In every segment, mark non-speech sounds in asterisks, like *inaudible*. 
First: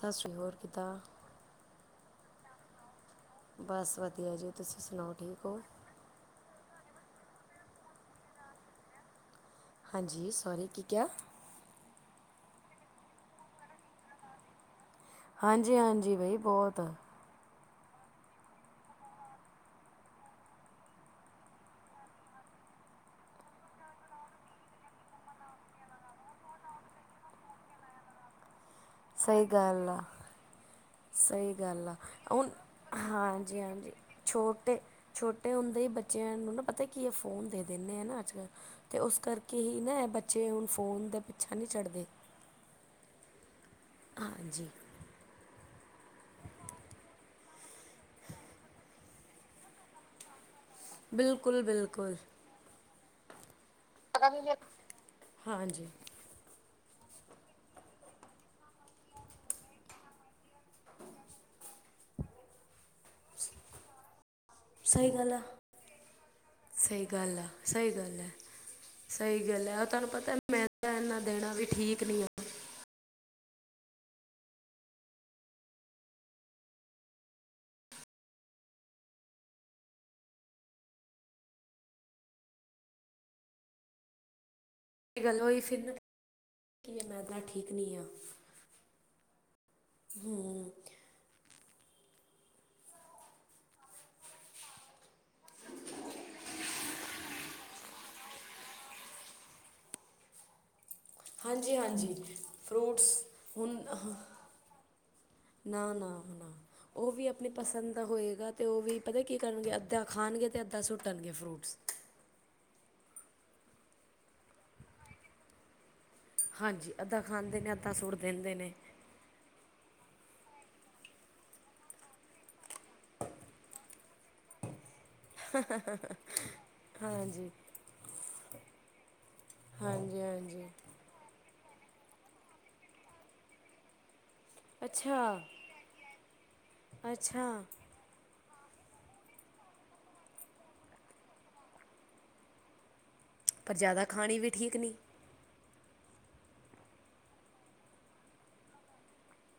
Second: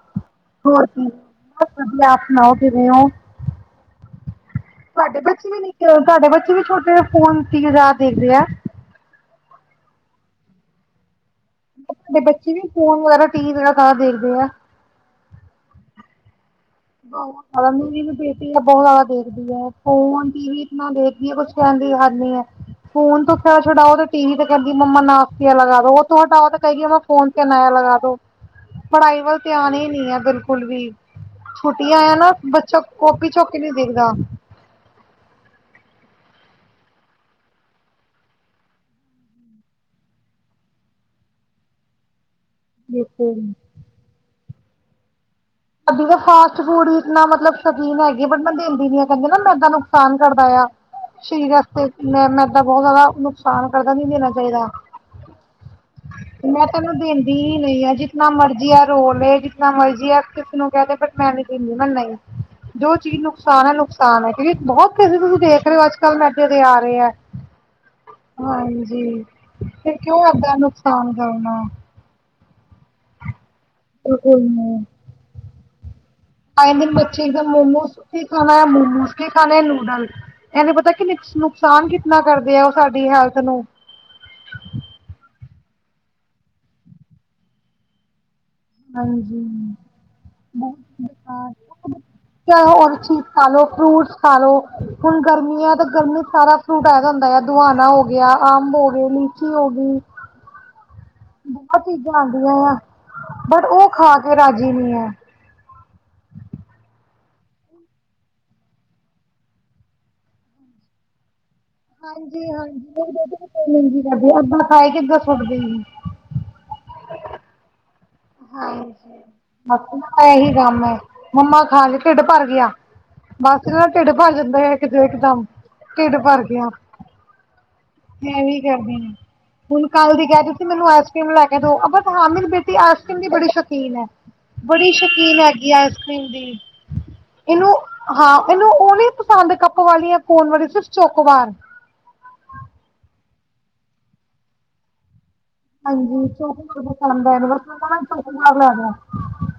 ਸਤਿ ਸ਼੍ਰੀ ਅਕਾਲ। ਹੋਰ ਕੀ ਬਸ ਵਧੀਆ, ਆਪ ਸੁਣਾਓ ਕਿਵੇਂ ਹੋ? ਬਸ ਵਧੀਆ ਜੀ, ਤੁਸੀਂ ਸੁਣਾਓ ਤੁਹਾਡੇ ਠੀਕ ਬੱਚੇ ਹੋ? ਵੀ ਤੁਹਾਡੇ ਬੱਚੇ ਵੀ ਛੋਟੇ ਆ? ਫੋਨ, ਟੀਵੀ ਜਾਦਾ ਦੇਖਦੇ ਆ। ਹਾਂਜੀ, ਸੋਰੀ ਕਿ ਕਿਆ? ਤੁਹਾਡੇ ਬੱਚੇ ਵੀ ਫੋਨ ਵਗੈਰਾ ਟੀਵੀ ਵਗੈਰਾ ਘਰ ਦੇਖਦੇ ਆ। ਹਾਂਜੀ- ਹਾਂਜੀ, ਬਾਈ ਬਹੁਤ। ਬਹੁ ਮੇਰੀ ਵੀ ਬੇਟੀ ਆ ਬਹੁਤ ਜ਼ਿਆਦਾ ਦੇਖਦੀ ਫੋਨ, ਟੀਵੀ ਇੰਨਾ ਦੇਖਦੀ ਏ, ਕੁਛ ਕਹਿਣ ਦੀ ਹਦ ਨਹੀਂ ਹੈ। ਫੋਨ ਤੋਂ ਖੈੜਾ ਛੁਡਾਓ, ਤੇ ਟੀਵੀ ਤੇ ਕਹਿੰਦੀ ਮੰਮਾ ਨਾਸਤੀਆ ਲਗਾ ਦੋ। ਓਥੋਂ ਹਟਾਓ ਤਾਂ ਕਹੇਗੀ ਫੋਨ ਤੇ ਨਇਆ ਲਗਾ ਦੋ, ਪੜਾਈ ਵੱਲ ਸਹੀ ਧਿਆਨ ਹੀ ਗੱਲ ਨੀ ਆ ਬਿਲਕੁਲ ਵੀ। ਸਹੀ ਗੱਲ ਆ, ਛੁੱਟੀਆਂ ਨਾ ਹੁਣ ਬੱਚਾ ਕਾਪੀ ਹਾਂ ਚੁੱਕ ਕੇ ਜੀ ਨਹੀਂ ਹਾਂਜੀ ਦੇਖਦਾ ਛੋਟੇ ਛੋਟੇ ਹੁੰਦੇ ਹੀ ਬੱਚਿਆਂ ਨੂੰ ਨਾ, ਪਤਾ ਕਿ ਐ, ਫੋਨ ਦੇ ਦਿੰਦੇ ਹੈ ਨਾ ਅੱਜ ਕੱਲ। ਤੇ ਉਸ ਕਰਕੇ ਹੀ ਨਾ, ਬੱਚੇ ਹੁਣ ਫ਼ੋਨ ਦਾ ਪਿੱਛਾ ਨਹੀਂ ਛੜਦੇ। ਬਿਲਕੁਲ ਹ ਹਾਂਜੀ। ਸਾਡੀ ਤਾਂ ਫਾਸਟ ਫੂਡ ਇਨਾ ਮਤਲਬ ਸ਼ੌਕੀਨ ਹੈਗੀ ਹੈ। ਬਟ ਮੈਂ ਦਿੰਦੀ ਨੀ ਆ, ਕਹਿੰਦੇ ਨਾ ਮੈਦਾ ਨੁਕਸਾਨ ਕਰਦਾ ਆ। ਸ਼ਰੀਰ ਬਿਲਕੁਲ ਅਸਤੇ, ਬਿਲਕੁਲ ਮੈਂ ਮੈਦਾ ਬਹੁਤ ਜ਼ਿਆਦਾ ਨੂ ਨੁਕਸਾਨ ਕਰਦਾ ਨਹੀ ਦੈਣਾ ਚਾਹੀਦਾ। ਹਾਂਜੀ ਮੈਂ ਤੈ ਇਨੂੰ ਦਿੰਦੀ ਹੀ ਨਹੀਂ ਆਾਂ।, ਜਿਤਨਾ ਮਰਜ਼ੀ ਆ ਰੋਲੇ ਜਿਤਨਾ ਮਰਜ਼ੀ ਆ। ਜੋ ਕਹਿ ਦੇ ਬਟ, ਮੈਂ ਨੀ ਦੇਦੀ ਨਾ, ਜੋ ਚੀਜ਼ ਨੂੰ ਨੁਕਸਾਨ ਹੈ, ਨੁਕਸਾਨ ਹੈ। ਕਿਉਂਕਿ, ਬਹੁਤ ਸਹੀ ਕਿਸਸੇ ਗੱਲ ਤੁਸੀਂ ਆ ਦੇਖ ਰਹੇ ਹੋ। ਅੱਜ ਕੱਲ ਮੈਡੇ ਦੇ ਆ ਰਹੇ ਸਹੀ ਹੈ। ਗੱਲ ਆ ਸਹੀ ਗੱਲ ਹਾਂਜੀ ਹੈ-ਸਹੀ ਗੱਲ ਹੈ। ਉਹ ਫਿਰ ਤੁਹਾਨੂੰ ਕਿਉਂ ਪਤਾ ਏਦਾਂ ਮੈਦਾ, ਨੁਕਸਾਨ ਇੰਨਾ ਦੇਣਾ ਕਰਨਾ ਵੀ ਠੀਕ ਨਹੀਂ ਹੈ। *unintelligible* ਆਏ ਦਿਨ, ਬੱਚੇ ਇੱਕਦਮ ਮੋਮੋਸ, ਕੀ ਖਾਣਾ ਮੋਮੋਸ, ਕੀ ਖਾਣਾ ਹੈ ਨੂਡਲ। ਇਹ ਨੀ ਪਤਾ ਕਿ ਨੁਕਸਾਨ ਕਿਤਨਾ ਕਰਦੇ ਆ। ਉਹ ਸਾਡੀ ਹੈਲਥ ਨੂੰ। ਇਹ ਗੱਲ ਹੈ ਉਹੀ ਫਿਰ, ਕੀ ਮੈਦਾ ਠੀਕ ਨਹੀਂ ਆ। ਹਾਂਜੀ, *unintelligible* ਚਾਹੇ ਔਰ ਚੀਜ਼ ਖਾਲੋ, ਫਰੂਟਸ ਖਾਲੋ, ਹੁਣ ਗਰਮੀ ਹੈ ਤੇ ਗਰਮੀ ਸਾਰਾ ਫਰੂਟ ਆ ਜਾਂਦਾ ਹੈ। ਦੁਆਣਾ ਹੋ ਗਿਆ, ਅੰਬ ਹੋ ਗਏ, ਲੀਚੀ ਹੋ ਗਈ। ਹਾਂਜੀ- ਬਹੁਤ ਚੀਜ਼ਾਂ ਹਾਂਜੀ, ਆਉਂਦੀਆਂ ਆ ਫਰੂਟਸ ਬਟ ਹੁਣ ਉਹ ਹਾ ਖਾ ਕੇ ਰਾਜੀ ਨਹੀਂ ਹੈ ਨਾ ਨਾ ਨਾ, ਉਹ ਵੀ ਅਪ ਆਪਣੀ ਪਸੰਦ ਦਾ ਹੋਏਗਾ ਤੇ ਉਹ ਵੀ ਪਤਾ ਕੀ ਕਰਨਗੇ, ਅੱਧਾ ਖਾਣਗੇ ਤੇ ਅੱਧਾ ਸੁੱਟਣਗੇ ਫਰੂਟਸ। ਹਾਂਜੀ ਹਾਂਜੀ, *unintelligible* ਅੱਦਾ ਖਾਏਗੀ ਅੱਦਾ ਸੁੱਟ ਦੇਗੀ। ਹਾਂਜੀ, ਅੱਧਾ ਖਾਂਦੇ ਨੇ ਅੱਧਾ ਸੁੱਟ ਦਿੰਦੇ ਨੇ। ਹਾਂਜੀ *unintelligible* ਇਹੀ ਕੰਮ ਹੈ, ਮੰਮਾ ਖਾ ਲੇ ਢਿੱਡ ਭਰ ਗਿਆ। ਬਸ ਐਨਾ ਦਾ ਢਿੱਡ ਭਰ ਜਾਂਦਾ ਹੈ ਇੱਕ ਇੱਕਦਮ, ਢਿੱਡ ਭਰ ਗਿਆ। ਹਾਂਜੀ ਐ ਵੀ ਕਰਦੀ ਹਾਂ, ਹੁਣ ਕੱਲ ਹਾਂਜੀ ਦੀ ਕਹਿ ਰਹੀ ਸੀ ਹਾਂਜੀ ਮੈਨੂੰ ਐਸ ਕਰੀਮ ਲੈ ਕੇ ਦੋ, ਆਪਾ *unintelligible* ਹਾਂ ਮੇਰੀ ਬੇਟੀ ਆਈਸਕ੍ਰੀਮ ਦੀ ਬੜੀ ਸ਼ੌਕੀਨ ਹੈ। ਬੜੀ ਅੱਛਾ ਸ਼ੌਕੀਨ ਹੈਗੀ ਹੈ, ਆਈਸ ਕਰ੍ਰੀਮ ਦੀ, ਅੱਛਾ ਇਹਨੂੰ ਹਾਂ, ਉਹ ਨੀ ਪਸੰਦ ਕੱਪ ਵਾਲੀ ਹੈ, ਕੋਨ ਵਾਲੀ ਸਿਰਫ਼ ਚੋਕੋਵਾਰ। ਪਰ, ਜ਼ਿਆਦਾ ਖਾਣੀ ਵੀ, ਠੀਕ ਨਹੀਂ। ਹਾਂਜੀ, ਸ- ਦਾ ਬਸ, ਉਹ ਸ਼ੋਕ ਚੁੱਕਬਾਰ ਲੈਦਾ।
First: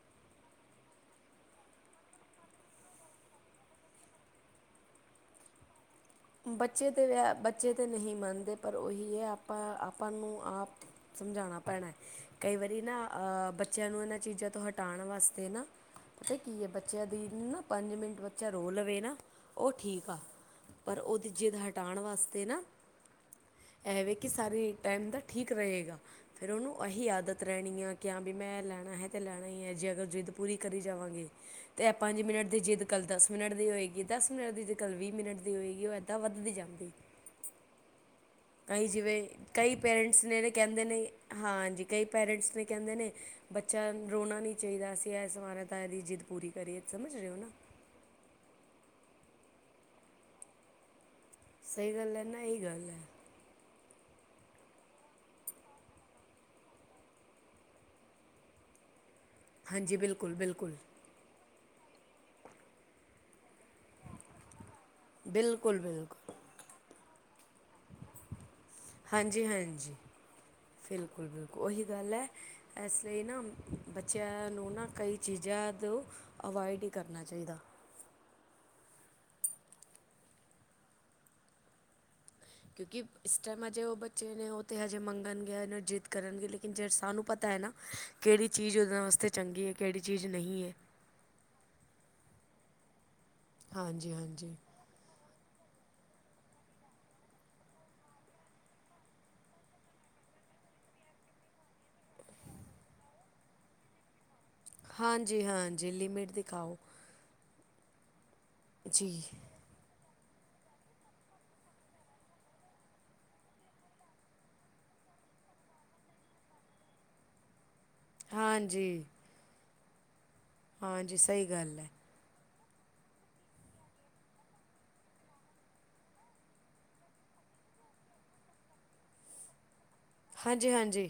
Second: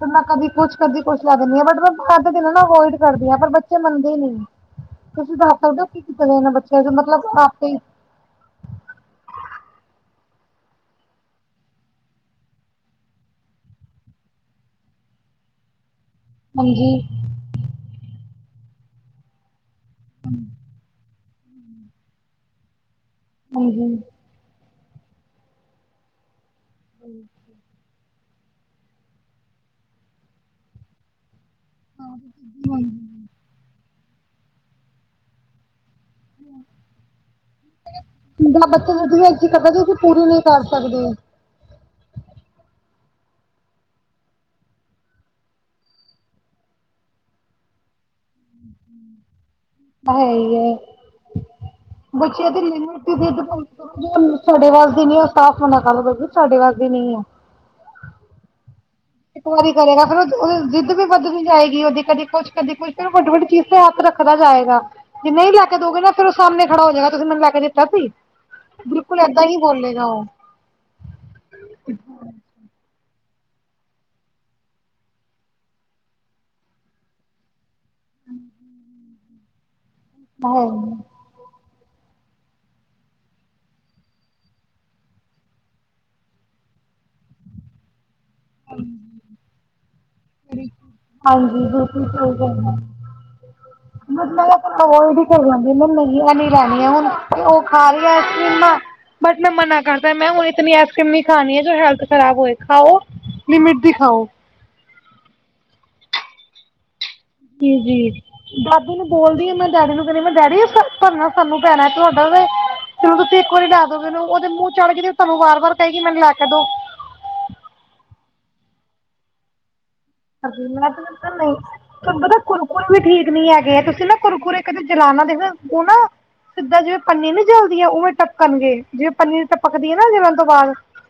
ਤੇੈਂ, ਕਦੀ ਕੁਛ, ਕਦੀ ਕੁਛ। ਮੈਂ ਦੁਆ ਦਿੰਦੀ ਆਂ। ਬਟ ਮੈਂ ਬਾਰ ਦੀ ਚੀਜ਼ ਅਵੋਇਡ ਕਰਦੀ ਆਂ, ਬੱਚੇ ਮੰਨਦੇ ਨਹੀਂ। ਕੀ ਕੀਤਾ ਜਾਏ ਇਹਨਾਂ ਬੱਚਿਆਂ ਚ ਬੱਚੇ ਤਾਂ, ਮਤਲਬ ਵਿ ਆਪੇ ਬੱਚੇ ਤਾਂ ਨਹੀਂ ਮੰਨਦੇ, ਪਰ ਉਹੀ ਹੈ। ਆਪਾਂ, ਆਪਾਂ ਨੂੰ ਆਪ। ਸਮਝਾਉਣਾ ਪੈਣਾ ਹੈ। ਕਈ ਵਾਰੀ ਨਾ ਅਹ ਬੱਚਿਆਂ ਨੂੰ, ਇਹਨਾਂ ਚੀਜ਼ਾਂ ਤੋਂ, ਹਟਾਉਣ ਵਾਸਤੇ ਨਾ। ਪਤਾ ਕੀ ਹੈ। ਹਾਂਜੀ ਬੱਚਿਆਂ ਦੀ ਨਾ ਪੰਜ ਮਿੰਟ ਬੱਚਾ ਰੋ ਲਵੇ ਨਾ, ਉਹ ਠੀਕ ਆ। ਹਮ *inaudible* ਪਰ ਉਹਦੀ, ਜਿੱਦ ਹਟਾਉਣ ਵਾਸਤੇ ਨਾ, ਹਾਂਜੀ ਇਹਵੇਂ। ਕਿ ਸਾਰੇ ਇਕ ਟਾਈਮ ਦਾ ਠੀਕ ਰਹੇਗਾ ਫਿਰ ਉਹਨੂੰ, ਇਹੀ ਆਦਤ ਰਹਿਣੀ ਆ। ਕਿ ਹਾਵੀ ਮੈਂ, ਲੈਣਾ ਹੈ ਤਾਂ ਲੈਣਾ ਹੀ ਹੈ, ਜੇ ਅਗਰ ਜਿੱਦ ਪੂਰੀ ਕਰੀ ਜਾਵਾਂਗੇ। ਅਤੇ ਇਹ ਪੰਜ ਮਿੰਟ ਦੀ ਜਿੱਦ, ਕੱਲ੍ਹ ਦਸ ਮਿੰਟ ਦੀ ਹੋਏਗੀ। ਦਸ ਮਿੰਟ ਦੀ ਜਿੱਦ, ਕੱਲ ਵੀਹ ਮਿੰਟ ਦੀ ਹੋਏਗੀ। ਉਹ ਤਾਂ, ਵੱਧਦੀ ਜਾਂਦੀ ਹੈ। ਜਿੱਦਾਂ ਕਈ ਬੱਚੇ ਦੀ ਜਿਵੇਂ, ਤੁਸੀਂ ਅੱਛੀ ਕਰਦਾ ਕਈ ਤੁਸੀਂ ਪੇਰੈਂਟਸ ਪੂਰੀ ਨਹੀਂ ਕਰ ਕਹਿੰਦੇ, ਸਕਦੇ ਨੇ ਹਾਂਜੀ, ਕਈ ਪੇਰੈਂਟਸ ਨੇ ਕਹਿੰਦੇ ਨੇ, ਬੱਚਾ ਰੋਣਾ ਨਹੀਂ ਚਾਹੀਦਾ ਅਸੀਂ ਇਸ ਵਾਰਾਤ, ਇਹ ਦੀ ਜਿੱਦ। ਪੂਰੀ ਕਰੀਏ, ਸਮਝ ਰਹੇਓ ਨਾ। ਹੈ ਹੀਏ ਸਹੀ ਗੱਲ ਹੈ ਨਾ ਬੱਚੇ ਅੱਗੇ ਇਹੀ ਦੇਨ ਗੱਲ ਹੈ *unintelligible* ਦੀ। ਜੋ ਸਾਡੇ ਵਾਸ ਦੀ ਨਹੀਂ, ਉਹ ਸਾਫ ਨਾ ਕਰ, ਸਾਡੇ ਵਾਸਦੀ ਨਹੀਂ ਹ। ਇੱਕ ਵਾਰੀ ਹਾਂਜੀ ਕਰੇਗਾ। ਫਿਰਰ ਬਿਲਕੁਲ ਉਹ, ਬਿਲਕੁਲ ਜਿੱਦ ਵੀ ਵੱਧ ਨਹੀਂ ਜਾਏਗੀ। ਉਹਦੀ ਕਦੇ ਕੁਛ, ਕਦੇ ਕੁਛ, ਫਿਰ ਉਹ, ਵੱਡੀ ਵੱਡੀ ਚੀਜ਼। ਕਿ, ਹਥ ਰੱਖਦਾ ਜਾਏਗਾ ਜੇ ਨਹੀਂ ਲੈ ਬਿਲਕੁਲ ਕੇ ਦੋਗੇ ਨਾ, ਫੇਿਰ ਉਹ ਬਿਲਕੁਲ ਸਾਹਮਣੇ ਖੜਾ ਹੋ ਜਾਏਗਾ ਤੁਸੀਂ ਮੈਨੂੰ ਲੈ ਕੇ ਦਿੱਤਾ ਸੀ। ਬਿਲਕੁਲ, ਹਾਂਜੀ ਏਦਾਂ ਹੀ ਹਾਂਜੀ ਬੋਲੇਗਾ ਉਹ ਬਿਲਕੁਲ, ਬਿਲਕੁਲ, ਉਹੀ ਗੱਲ ਹੈ। ਇਸ, ਲਈ ਨਾ ਬੱਚਿਆਂ ਨੂੰ ਨਾ ਕਈ ਚੀਜ਼ਾਂ ਤੋਂ, ਅਵਾਇਡ ਹੀ, ਕਰਨਾ ਚਾਹੀਦਾ। *inaudible* ਅਹੁ ਕਿਉਂਕਿ, ਇਸ ਟਾਈਮ ਹਜੇ ਉਹ ਬੱਚੇ ਨੇ ਉਹ ਤੇ ਹਜੇ ਮੰਗਣਗੇ। ਜਿੱਦ ਕਰਨਗੇ ਲੇਕਿਨ ਜੇ ਸਾਨੂੰ, ਪਤਾਂ ਹੈ। ਹੈ ਨਾ ਕਿਹੜੀ ਚੀਜ਼ ਉਹਨਾ ਵਾਸਤੇ ਚੰਗੀ ਹੈ ਕਿਹੜੀ ਚੀਜ਼ ਨਹੀਂ ਹੈ। ਹਾਂਜੀ ਬਿਲਕੁਲ ਸਹੀ ਗੱਲ ਹੈ ਹਾਂਜੀ ਹਾਂਜੀ। ਮਤਲਬ ਓਹ ਅਵੋਇਢ ਕਰੀ ਜਾਂਦੀ ਮੈ ਨੀ ਲੈਣੀਆਂ ਹੁਣ ਤੇ ਉਹ ਖਾ ਰਹੀ ਆਈਸਕ੍ਰੀਮਾ। ਬਟ ਮੈਂ ਮਨਾ ਕਰਦਾ ਮੈਂ ਹੁਣ ਇਨੀ ਆਸਕਰ੍ਰੀਮ ਨਹੀ ਖਾਣੀ ਹੈ ਜੋ ਹੈਲਥ ਖਰਾਬ ਹੋਏ ਖਾਉ ਲਿਮਿਟ ਦੀ ਖਾਓ। ਹਾਂਜੀ ਹਾਂਜੀ ਲਿਮਿਟ ਦੀ ਖਾਓ। ਜੀ ਜੀ ਬਾਪੂ ਨੂੰ ਜੀ ਬੋਲਦੀ ਹਾਂ ਮੈਂ ਡੈਡੀ ਨੂੰ ਕਹਿੰਦੀ ਮੈਂ ਡੈਡੀ ਭਰਨਾ ਸਾਨੂੰ ਪੈਣਾ ਤੁਹਾਡਾ ਤੇ ਤੇ ਤੁਸੀਂ ਇੱਕ ਵਾਰੀ ਲੈ ਦੋ ਮੈਨੂੰ ਉਹਦੇ ਮੂੰਹ ਚੜ ਗਈ ਤੁਹਾਨੂੰ ਵਾਰ ਵਾਰ ਕਹਿਈ ਮੈਨੂੰ ਲੈ ਕੇ ਦੋ। ਹਾਂਜੀ। ਪਰਨਾ ਹਾਂਜੀ ਤਾਂ ਸਹੀ ਨਹੀਂ। ਗੱਲ ਹੈ ਤੁਹਾਨੂੰ, ਪਤਾ ਕੁਰਕੁਰ ਵੀ ਠੀਕ ਨੀ ਹੈਗੇ ਹੈ। ਤੁਸੀਂ ਨਾ ਕੁਰਕੁਰੇ ਕਦੇ ਜਲਾਨਣਾ ਦੇਖ, ਉਹ ਨਾ। ਸਿੱਧਾ ਜਿਵੇਂ ਪੰਨੀ ਨਿ ਜਲਦੀ ਹੈ। ਉਵੇਂ ਟਪਣਗੇ, ਜਿਵੇਂ ਪੰਨੀ ਟਪਕਦੀ ਹੈ ਨਾ ਜਲੰ ਤੋਂ ਹਾਂਜੀ ਬਾਅਦ। ਹਾਂਜੀ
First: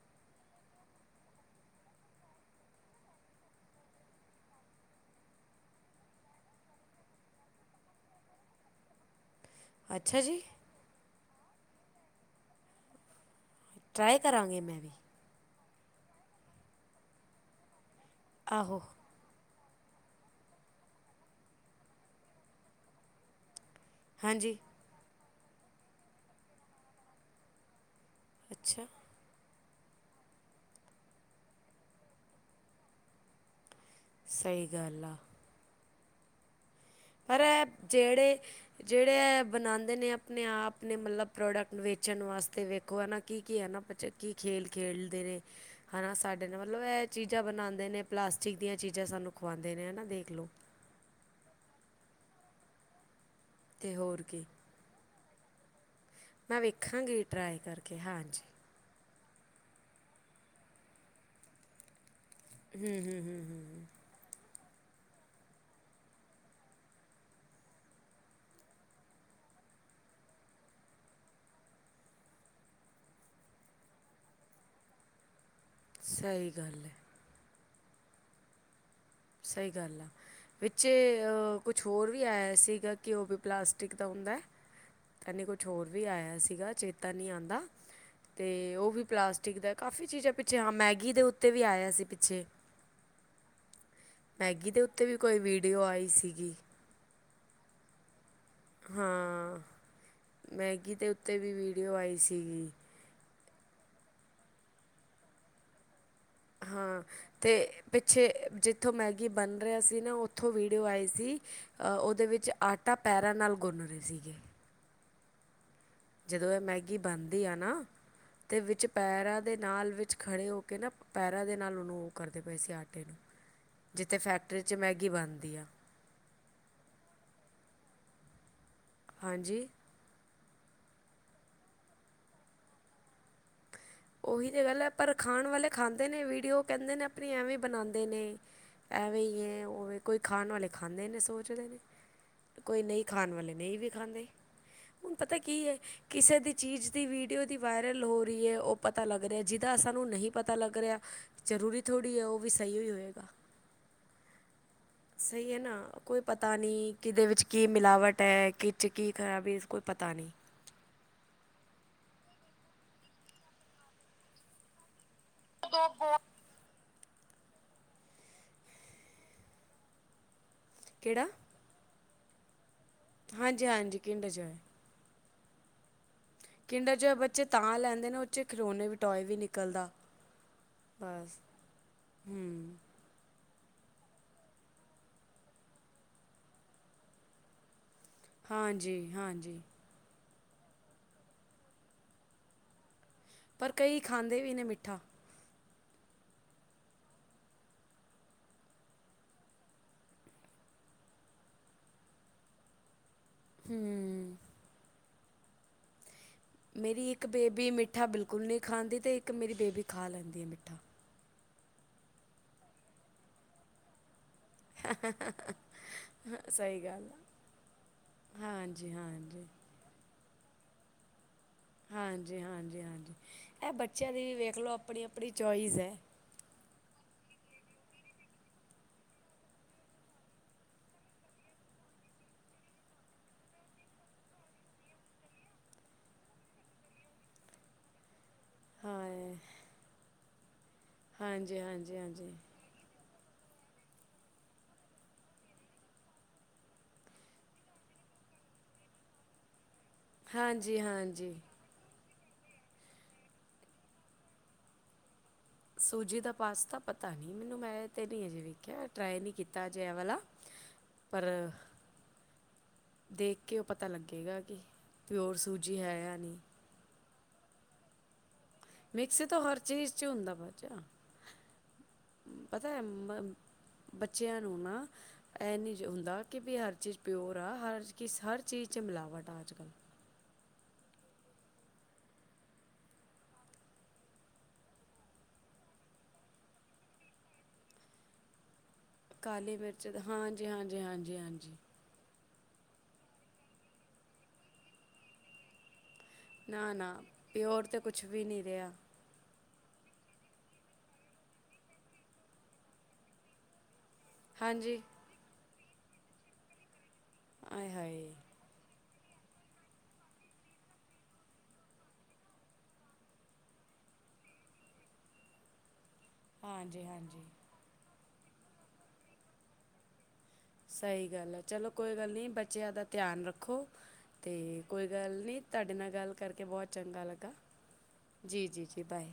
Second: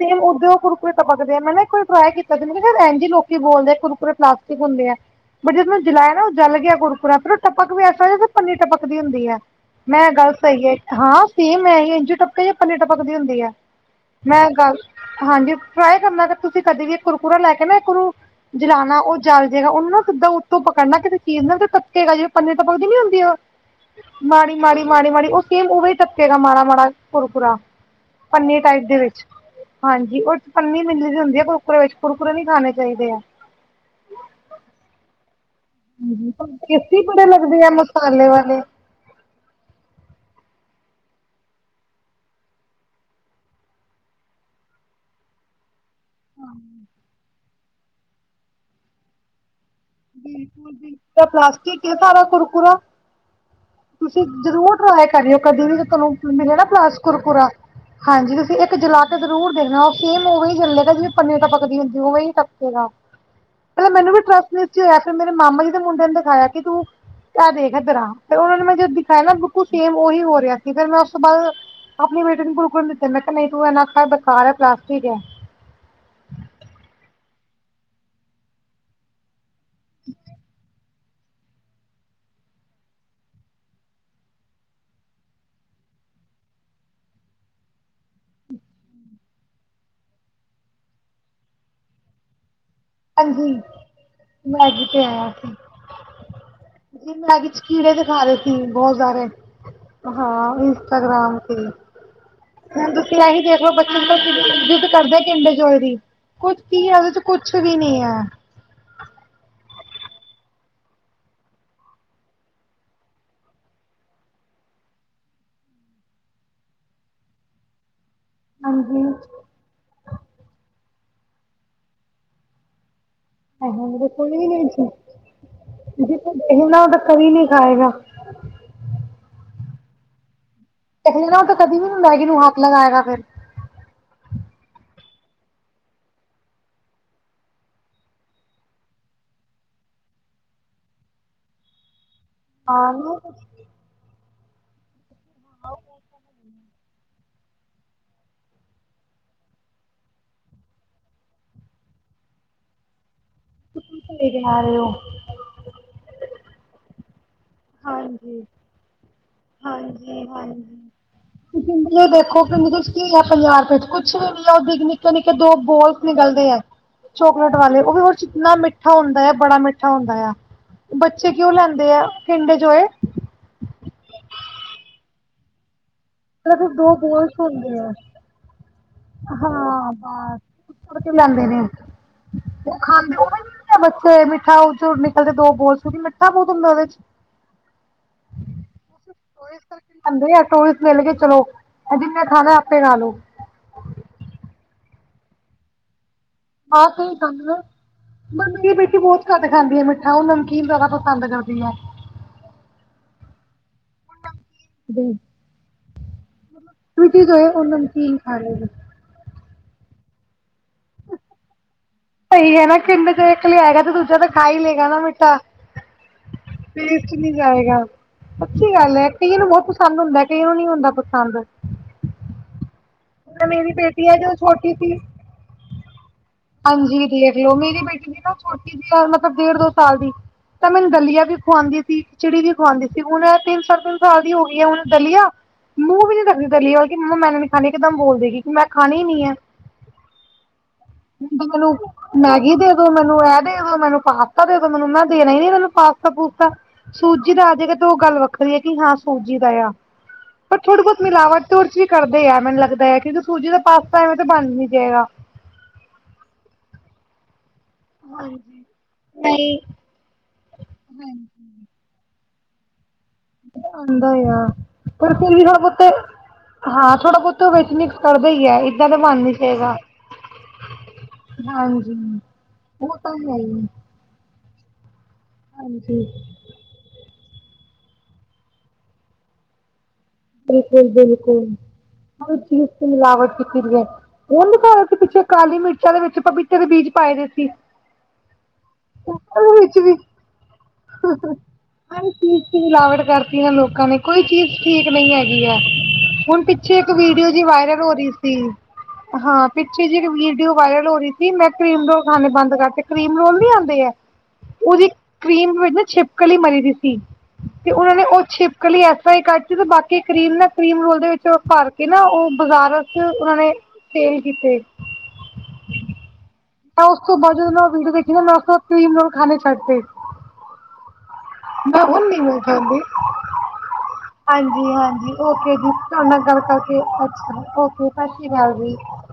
ਸੇਮ, ਉਓਦਕ ਕੁਰਕੁਰੇ, ਟਪਕਦੇ ਦੇ ਆ ਮੈਂ ਨਾ ਕੋਈ ਟਰਾਈ ਕੀਤਾ ਸੀ। ਇਿੰਦੇ ਲੋਕੀ ਬੋਲਦੇ ਏ ਕੁਰਕੁਰੇ ਪਲਾਸਟਿਕ ਹੁੰਦੇ ਆ। ਪਰ ਜਦ ਮੈ ਜਲਾਇਆ ਨਾ ਜਲ ਗਿਆ ਕੁਰਕਰਾ ਫਿਰ, ਟਪਕ ਵੀ ਐਸਾ। ਪੰਨੀ, ਟਪਕਦੀ ਹੁੰਦੀ ਹੈ ਮੈਂ ਅੱਛਾ ਗੱਲ ਜੀ ਸਹੀ ਹੈ। ਹਾਂ ਸੇਮ ਹੈ ਹੀ, ਇੰਝ ਟਪ ਜਾਂ ਪੰਨੀ ਟਪਕਦੀ ਹੁੰਦੀ ਹੈ ਟਰਾਈ ਮੈਂ ਕਰਾਂਗੇ ਗੱਲ, ਵੀ ਹਾਂਜੀ, ਟਰਾਈ ਕਰਨਾ ਕਿ ਤੁਸੀਂ, ਕਦੇ ਵੀ ਇੱਕ ਕੁਰਕੁਰਾ ਲੈ ਕੇ ਨਾ, ਇੱਕ ਨੂੰ ਆਹੋ ਜਲਾਉਣਾ, ਉਹ ਜੰਲ ਜੈਗਾ ਉਹਨਾ ਨਾ ਸਿੱਧਾ, ਉੱਤੋਂ ਪਕੜਨਾ ਕਿਸੇ ਚੀਜ਼ ਨਾਲ ਟਪਕੇਗਾ ਜੀਵੇ ਪੰਨੀੇ ਤਾਂ ਪਕਦੀ ਨੀ ਹੁੰਦੀ। ਮਾੜੀ ਹਾਂਜੀ ਮਾੜੀ, ਮਾੜੀ ਮਾੜੀ, ਉਹ ਸੇਮ, ਉਵੇ ਟਪਕੇਗਾ ਮਾੜਾ ਮਾੜਾ, ਕੁਰਕੁਰਾ ਪੰਨੀ ਟਾਈਪ ਅੱਛਾ ਦੇ ਵਿੱਚ, ਹਾਂਜੀ, ਉਹਥ ਪੰਨੀ ਮਲੀ ਦੀ ਹੁੰਦੀ ਹੈ ਕੁਰਕੁਰੇ, ਵਿੱਚ ਕੁੁਰਕੁਰੇ ਨੀ ਖਾਣੇ ਚਾਹੀਦੇ ਆ। ਸਹੀ ਗੱਲ ਆ। ਪਰ ਟੇਸਟੀ ਬੜੇ ਪਰ ਲੱਗਦੇ ਇਹ ਆ ਮਸਾਲੇ ਜਿਹੜੇ ਵਾਲੇ। ਜਿਹੜੇ ਬਣਾਉਂਦੇ ਨੇ ਆਪਣੇ ਆਪ ਨੇ ਮਤਲਬ ਪ੍ਰੋਡਕਟ ਵੇਚਣ ਵਾਸਤੇ ਵੇਖੋ ਹੈ ਨਾ ਕੀ ਕੀ ਹੈ ਨਾ ਕੀ ਖੇਲ ਖੇਡਦੇ ਨੇ। ਹਨਾ ਸਾਡੇ ਨੇ ਮਤਲਬ ਇਹ ਚੀਜ਼ਾਂ ਬਣਾਉਂਦੇ ਨੇ ਪਲਾਸਟਿਕ ਦੀਆਂ ਚੀਜ਼ਾਂ ਸਾਨੂੰ ਖਵਾਉਂਦੇ ਨੇ ਹਨਾ। ਬਿਲਕੁਲ ਬਿਲਕੁਲ ਪਲਾਸਟਿਕ ਹੈ ਸਾਰਾ ਕੁਰਕੁਰਾ। ਅਤੇ ਹੋਰ ਤੁਸੀਂ ਕੀ ਜਰੂਰ ਟਰਾਈ ਕਰ ਰਹੇ ਹੋ ਕਦੇ ਵੀ ਤੁਹਾਨੂੰ ਮਿਲੇ ਮੈਂ ਨਾ ਪਲਾਸਟਿਕ ਵੇਖਾਂਗੀ ਕੁਰਪੁਰਾ ਟਰਾਈ ਕਰਕੇ ਹਾਂਜੀ ਤੁਸੀਂ ਇਕ ਜਲਾ ਕੇ ਜ਼ਰੂਰ ਦੇਖਣਾ ਉਹ ਸੇਮ ਉਵੇਹੀ ਹੀ ਚੱਲੇਗਾ ਜਿਵੇਂ ਪੰਨੀ ਟਪਕਦੀ ਹੁੰਦੀ ਉਵੇ ਸਚੀ ਦਸ, ਹੂੰ ਹੂੰ ਪਹਿਲੇ ਮੈਨੂੰ ਵੀ ਟਰਸਟ ਕੁਛ ਨੀ ਹੋਇਆ, ਫਿਰ ਮੇਰੇ ਮਾਮਾ ਜੀ ਦੇ ਮੁੰਡੇ ਨੂੰ ਦਿਖਾਇਆ ਕੀ ਤੂੰ, ਤੇ ਐ ਦੇਖ, ਇੱਧਰ ਆ। ਫੇਰ ਉਹਨਾ ਨੇ ਮੈਂ ਜੋਂ ਦਿਖਾਇਆ ਨਾ, ਬਿਲਕੁਲ ਸੇਮ ਉਹੀ ਹੋ ਰਿਹਾ ਸੀ, ਫਿਰ ਮੈਂ ਉਸ ਤੋਂ ਬਾਅਦ ਆਪਣੇ ਬੇਟੇ ਨੂੰ ਬਿਲਕੁਲ ਨਹੀਂ ਦਿੱਤੇ, ਮੈਂ ਕਿਹਾ ਨਹੀਂ ਤੂੰ ਇੰਨਾ ਨਾ ਖਾ, ਬੈਕਾਰ ਹੈ ਪਲਾਸਟਿਕ ਹੈ। ਸਹੀ ਗੱਲ ਹੈ। ਸਹੀ ਗੱਲ ਆ, ਵਿੱਚ ਜੇ ਕੁਛ ਹੋਰ ਵੀ ਆਇਆ ਸੀਗਾ, ਕਿ ਉਹ ਵੀ ਪਲਾਸਟਿਕ ਦਾ ਹੁੰਦਾ। ਕਹਿੰਦੇ ਕੁਛ ਹੋਰ ਵੀ ਆਇਆ ਸੀਗਾ, ਚੇਤਾ ਨਹੀਂ ਆਉਂਦਾ ਤੇ ਉਹ ਵੀ ਪਲਾਸਟਿਕ ਦਾ, ਕਾਫੀ ਚੀਜ਼ਾਂ ਪਿੱਛੇ ਹਾਂ ਮੈਗੀ ਦੇ ਉੱਤੇ ਵੀ ਆਇਆ ਸੀ ਪਿੱਛੇ। ਹਾਂਜੀ। ਮੈਗੀ ਦੇ ਉੱਤੇ ਵੀ ਕੋਈ ਵੀਡੀਓ ਆਈ ਸੀਗੀ। ਇਹ ਮੈਗੀ ਚ ਕੀੜੇ ਦਿਖਾ ਰਹੇ ਬਹੁਤ ਸਾਰੇ ਹਾਂ ਹਾਂ ਮੈਗੀ ਦੇ ਇੰਸਟਾਗ੍ਰਾਮ ਉੱਤੇ ਵੀ ਤੇ। ਵੀਡੀਓ ਆਈ ਸੀਗੀ ਤੇ ਇਹੀ ਦੇਖਲੋ ਬੱਚੇ ਨੂੰ ਜਿੱਦ ਕਰਦੇ ਜਲਦੀ, ਕੁੱਛ ਕੀ ਹੈ ਹਾਂ ਉਹਦੇ ਚ ਕੁਛ ਅਤੇ ਵੀ ਨੀ ਹੈ ਪਿੱਛੇ ਜੀਥੋਂ ਮੈਗੀ ਬਣ ਰਿਹਾ ਸੀ ਨਾ ਉੱਥੋਂ ਵੀਡੀਓ ਆਈ ਸੀ, ਉਹਦੇ ਵਿੱਚ ਆਟਾ ਤਾਂ ਪੈਰਾਂ ਨਾਲ ਗੁੰਨ ਰਹੇ ਸੀਗੇ। ਜਦੋਂ ਇਹ ਮੈਗੀ ਬਣਦੀ ਆ ਨਾ, ਤੇ ਵਿੱਚ ਹਾਂਜੀ ਪੈਰਾਂ ਦੇ ਨਾਲ ਵਿੱਚ ਖੜ੍ਹੇ ਹੋ ਕੇ ਨਾ ਪੈਰਾਂ ਦੇ ਨਾਲ ਉਹਨੂੰ ਉਹ ਕਰਦੇ ਪਏ ਸੀ ਆਟੇ ਨੂੰ। ਜਿੱਥੇ ਸੁਣੀ ਵੀ ਫੈਕਟਰੀ ਨਹੀਂ 'ਚ ਮੈਗੀ ਬਣਦੀ ਆ ਜੀ, ਸੁਣਾ ਉਹ ਤਾਂ ਕਦੀ ਨਹੀਂ ਖਾਏਗਾ ਹਾਂਜੀ ਸੁਣਾ, ਤਾਂ ਕਦੀ ਵੀ ਨਾ ਮੈਗੀ ਨੂੰ ਹੱਥ ਲਗਾਏਗਾ ਫ਼ਿਰ ਹ *unintelligible* ਉਹੀ ਤਾਂ ਗੱਲ ਹੈ, ਪਰ ਖਾਣ ਵਾਲੇ ਖਾਂਦੇ ਨੇ ਵੀਡੀਓ ਕਹਿੰਦੇ ਨੇ, ਆਪਣੀ ਐਵੇਂ ਬਣਾਉਂਦੇ ਨੇ ਐਵੇਂ ਹੀ ਹੈ, ਉਹਵੇ ਕੋਈ ਖਾਣ ਵਾਲੇ ਖਾਂਦੇ ਨੇ, ਸੋਚਦੇ ਨੇ ਕੋਈ ਹਾਂ ਨਹੀਂ ਖਾਣ ਵਾਲੇ ਨਹੀਂ ਵੀ ਖਾਂਦੇ, ਹੁਣ ਪਤਾ ਕੀ ਹੈ, ਕਿਸੇ ਦੀ ਚੀਜ਼ ਦੀ ਵੀਡੀਓ ਦੀ ਵਾਇਰਲ ਹੋ ਰਹੀ ਹੈ, ਉਹ ਪਤਾ ਲੱਗ ਰਿਹਾ, ਜਿਹਦਾ ਸਾਨੂੰ ਨਹੀਂ ਪਤਾ ਲੱਗ ਰਿਹਾ ਜ਼ਰੂਰੀ ਥੋੜ੍ਹੀ ਹੈ, ਉਹ ਵੀ ਸਹੀ ਵੀ ਹੋਏਗਾ ਤੁਸੀ ਕੀ ਗਿਣਾ ਰਹੇ ਹੋ ਸਹੀ ਹੈ ਨਾ, ਕੋਈ ਪਤਾ ਨਹੀਂ ਕਿਦੇ ਵਿੱਚ ਕੀ ਮਿਲਾਵਟ ਹਾਂਜੀ ਹੈ, ਕਿ ਕੀ ਖ਼ਰਾਬੀ- ਹਾਂਜੀ ਹਾਂਜੀ। ਇਹ ਦੇਖੋ, ਕੀ ਮਿਲਿਆ ਪੰਜਾਹ ਰੁਪਏ ਵਿੱਚ, ਕੁਛ ਵੀ ਨੀ ਉਹ ਨਿੱਕੇ ਨਿੱਕੇ ਦੋ ਬੋਲਸ ਨਿਕਲਦੇ ਹੈ। ਚੋਕਲੇਟ ਵਾਲੇ, ਉਹ ਵੀ ਔਦੇ ਚ ਇਹਨਾਂ ਮਿੱਠਾ ਹੁੰਦਾ ਆ, ਬੜਾ ਮਿੱਠਾ ਹੁੰਦਾ ਆ। ਕਿਹੜਾ ਬੱਚੇ ਕਿਉਂ ਲੈਂਦੇ ਐ, ਕਿੰਡਰ ਜੋਏ? ਹਾਂਜੀ ਹਾਂਜੀ, ਕਿੰਡਰ ਜੋਏ। ਸਿਰਫ ਦੋ ਕਿੰਡਰ ਜੋਏ ਬੋਲਸ ਬੱਚੇ ਤਾਂ ਹੁੰਦੇ ਆ ਲੈਂਦੇ ਨੇ, ਉੱਚੇ ਖਿਲੋਣੇ ਵਿੱਚ ਹਾਂ ਬਸ, ਔ ਤੇ ਬਸ ਲੈਂਦੇ ਨੇ, ਹੂੰ ਉਹ ਖਾਂਦੇ ਬੱਚੇ ਮੀਠਾ ਉਹ ਚ ਨਿਕਲਦੇ ਦੋ ਬੋਲਸ, ਕਿਉਂਕਿ ਮੀਠਾ ਬਹੁਤ ਹੁੰਦਾ ਉਹਦੇ ਚ। ਹਾਂਜੀ ਹਾਂਜੀ। ਅੰਦਰ ਹੀ ਹੱਥ, ਟੂਲਸ ਮਿਲ ਗਏ ਚਲੋ, ਉਹ ਜਿੰਨੇ ਖਾਣਾ ਆਪੇ ਖਾ ਲਓ। ਪਰ ਕਈ ਖਾਂਦੇ ਵੀ ਨੇ ਮਿੱਠਾ ਹਾ ਕਈ ਖਾਂਦੇ ਨੇ ਬਲਕਿ ਮੇਰੀ ਬੇਟੀ ਬਹੁਤ ਘੱਟ ਖਾਂਦੀ ਹੈ ਮਿੱਠਾ, ਉਹ ਨਮਕੀਨ ਜ਼ਿਆਦਾ ਪਸੰਦ ਕਰਦੀ ਆ ਹੂ ਜੀ ਮੇਰੀ ਇੱਕ ਜੋ ਹੈ ਉਹ ਬੇਬੀ ਮਿੱਠਾ ਨਮਕੀਨ ਖਾ ਬਿਲਕੁਲ ਨਹੀਂ ਲੇਗੀ। ਖਾਂਦੀ, ਤੇ ਇੱਕ ਮੇਰੀ ਬੇਬੀ ਖਾ ਲੈਂਦੀ ਹੈ ਮਿੱਠਾ ਸਹੀ ਹੈ ਕਿੰਡਰ ਜੋਏ ਇੱਕ ਲਿਆਗਾ, ਤੇ ਦੂਜਾ ਤ ਖਾਈ ਲੇਗਾ ਨਾ ਮਿੱਠਾ, ਹਾਂ ਸਹੀ ਗੱਲ ਵੇਸਟ ਆ ਨਹੀਂ ਜਾਏਗਾ ਅਛੀ ਹਾਂਜੀ ਗੱਲ ਹੈ, ਕਈਆਂ ਨੂੰ ਹਾਂਜੀ ਬਹੁਤ ਪਸੰਦ ਹੁੰਦਾ, ਕਈਆਂ ਨੂੰ ਨੀ ਹੁੰਦਾ ਪਸੰਦ ਹਾਂਜੀ ਹਾਂਜੀ ਹਾਂਜੀ, ਇਹ ਮੇਰੀ ਬੇਟੀ ਬੱਚਿਆਂ ਹੈ ਦੀ ਜੋ ਵੀ ਵੇਖ ਲਓ, ਛੋਟੀ ਸੀ ਆਪਣੀ ਆਪਣੀ ਚੋਇਸ ਹੈ ਹਾਂਜੀ ਦੇਖ ਲਓ ਮੇਰੀ ਬੇਟੀ ਦੀ ਨਾ ਛੋਟੀ ਸੀ ਯਾਰ ਮਤਲਬ ਡੇਢ ਦੋ ਸਾਲ ਦੀ ਤਾਂ ਮੈਨੂੰ ਦਲੀਆ ਵੀ ਖੁਵਾਉਂਦੀ ਸੀ ਖਿਚੜੀ ਵੀ ਖੁਵਾਉਂਦੀ ਸੀ ਹੁਣ ਤਿੰਨ ਸਾਲ ਤਿੰਨ ਸਾਲ ਦੀ ਹੋ ਗਈ ਹੈ ਹੁਣ ਦਲੀਆ ਮੂੰਹ ਵੀ ਨੀ ਦਖਦੀ ਤਰਲੀਲ ਕਿ ਮ ਮੰਮਾੈੂੰ ਨੀ ਖਾਣੀ ਇੱਕਦਮ ਬੋਲ ਦੇਗੀ ਕਿ ਮੈਂ ਖਾਣੀ ਹੀ ਨ ਹੈ ਹਾਂ ਹੁਣ ਤਾਂ ਹਾਂਜੀ ਮੈਨੂੰ ਹਾਂਜੀ ਹਾਂਜੀ ਮੈਗੀ ਦੇ ਮੈਨੂੰ ਇਹ ਦੇ ਦੋ ਮੈਨੂੰ ਪਾਸਤਾ ਦੇ ਦੋ ਮੈਨੂੰ ਮੈਂ ਦੇਣਾ ਹੀਈ ਨ ਮੈਨੂੰ ਪਾਸਤਾ ਪੂਸਤਾ ਸੂਜੀ ਦਾ ਆ ਜੇਗਾ ਤੇ ਉਹ ਗੱਲ ਵੱਖਰੀ ਹੈ ਕਿ ਹਾਂ ਸੂਜੀ ਦਾ ਆ ਪਰ ਹਾਂਜੀ ਥੋੜੀ ਬਹੁਤ ਮੀ ਲ ਹਾਂਜੀ ਆਵਟੇ ਹੋਰ ਕਰਦੇ ਆ ਮੈਨੂੰ ਲੱਗਦਾ ਹੈ ਕਿਕ ਸੂਜੀ ਦਾ ਪਾਸਤਾ ਐਵੇਂ ਤਾਂ ਬਣ ਨੀ ਜਾਏਗਾ ਸੂਜੀ ਦਾ ਪਾਸਤਾ ਪਤਾ ਨੀ ਮੈਨੂੰ ਮੈਂ ਤੇ ਨਹੀਂ ਅਜੇ ਹਾਂਜੀ ਵੇਖਿਆ ਟਰਾਈ ਨਹੀਂ ਕੀਤਾ ਅਜੇ ਵਾਲਾ ਪਰ ਦੇਖ ਕੇ ਉਹ ਪਤਾ ਆਉਂਦਾ ਹੀ ਲੱਗੇਗਾ ਆ ਕਿ ਪਰ ਫਿਰ ਪਿਓਰ ਵੀ ਸ ਸੂਜੀ ਪੁੱਤੇ ਹੈ ਜਾਂ ਨਹੀਂ ਹਾਂ ਥੋੜਾ ਬਹੁਤ ਵਿੱਚ ਮਿਕਸ ਕਰਦਾ ਹੀ ਹੈ ਏਦਾਂ ਤਾਂ ਬਣ ਮਿਕਸੀ ਨੀ ਤੋਂ ਹਰ ਸਕੇਗਾ ਚੀਜ਼ ਚ ਹੁੰਦਾ ਵਚਾ ਹਾਂਜੀ ਉਹ ਤਾਂ ਹੈ ਹੀ ਬੱਚਿਆਂ ਨੂੰ ਨਾ ਇਹ ਨਹੀਂ ਹਾਂਜੀ ਹੁੰਦਾ ਕਿ ਵੀ ਹਰ ਚੀਜ਼ ਪਿਓਰ ਆ ਹਰ ਚ ਹਰ ਚੀਜ਼ 'ਚ ਮਿਲਾਵਟ ਆ ਅੱਜ ਕੱਲ੍ਹ ਬਿਲਕੁਲ ਬਿਲਕੁਲ ਚੀਜ਼ ਤ ਲਵਤੀ ਕਿਟ ਉਹਨਾਂ ਸੀ ਪਿੱਛੇ ਕਾਲੀ ਮਿਰਚਾਂ ਦੇ ਵਿੱਚ ਪਪੀਤੇ ਦੇ ਬੀਜ ਪਾਏ ਵੀ ਸੀ। ਕਾਲੀ ਉਹਦੇ ਵਿੱਚ ਮਿਰਚ ਵੀ ਹਾਂਜੀ ਹਾਂਜੀ ਹਾਂਜੀ ਹਾਂਜੀ। ਹਰ ਇੱਕ ਚੀਜ਼ ਤੇ ਮਿਲਾਵਟ ਕਰਤੀ ਏ ਲੋਕਾਂ ਨੇ ਕੋਈ ਚੀਜ਼ ਠੀਕ ਨਹੀਂ ਹੈਗੀ ਏ। ਹੁਣ ਨਾ ਪਿੱਛੇ ਇੱਕ ਨਾ ਵੀਡੀਓ ਜੀ ਪਿਓਰ ਤਾਂ ਵਾਇਰਲ ਹੋ ਕੁਛ ਰਹੀ ਵੀ ਸੀ। ਨਹੀਂ ਰਿਹਾ ਹਾਂ ਪਿੱਛੇ ਜਿ ਇੱਕ ਵੀਡੀਓ ਵਾਇਰਲ ਹੋ ਰਹੀ ਸੀ ਮੈਂ ਕਰੀਮ ਰੋਲ ਖਾਣੇ ਬੰਦ ਕਰਤੇ ਕਰੀਮ ਰੋਲ ਨੀ ਆਉਂਦੇ। ਹਾਂਜੀ ਉਹਦੀ ਕਰੀਮ ਵਿੱਚ ਨਾ ਛਿਪਕਲੀ ਮਰੀ ਵੀ ਸੀ, ਤੇ ਆਏ ਉਹਨਾਂ ਨੇ ਹਾਏ ਉਹ ਛਿਪ ਚਿਪਕਲੀ ਇਸ ਤਰ੍ਹਾਂ ਹੀ ਕੱਟ ਦਿੱਤੀ ਜ ਬਾਕੀ ਕਰੀਮ ਨਾ ਕਰੀਮ ਰੋਲ ਦੇ ਵਿੱਚ ਭਰ ਕੇ ਨਾ ਉਹ ਬਾਜ਼ਾਰ ਚ ਉਹਨਾਂ ਨੇ ਸੇਲ ਕੀਤੇ। ਹਾਂਜੀ ਤਾਂ ਉਸ ਤੋਂ ਹਾਂਜੀ ਬਾਅਦ ਮੈਂ ਵੀਡੀਓ ਦੇਖ ਲੀ ਨਾ ਉਸ ਤੁ ਖਾ ਛਡਤੇ। ਸਹੀ ਗੱਲ ਏ, ਚਲੋ ਕੋਈ ਹੁਣ ਗੱਲ ਨੀ ਨਹੀਂ ਮੈਂ ਬੱਚਿਆਂ ਖਾਂਦੀ ਦਾ ਧਿਆਨ ਰੱਖੋ। ਅਤੇ ਕੋਈ ਗੱਲ ਹਾਂਜੀ-ਹਾਂਜੀ ਨਹੀਂ ਓਕੇ ਜੀ ਤੁਹਾਡੇ ਨਾਲ ਗੱਲ ਕਰਕੇ ਬਹੁਤ ਚੰਗਾ ਲੱਗਾ ਅੱਛਾ ਓਕੇ ਸਤਿ ਸ਼੍ਰੀ ਜੀ ਅਕਾਲ ਜੀ ਜੀ ਬਾਏ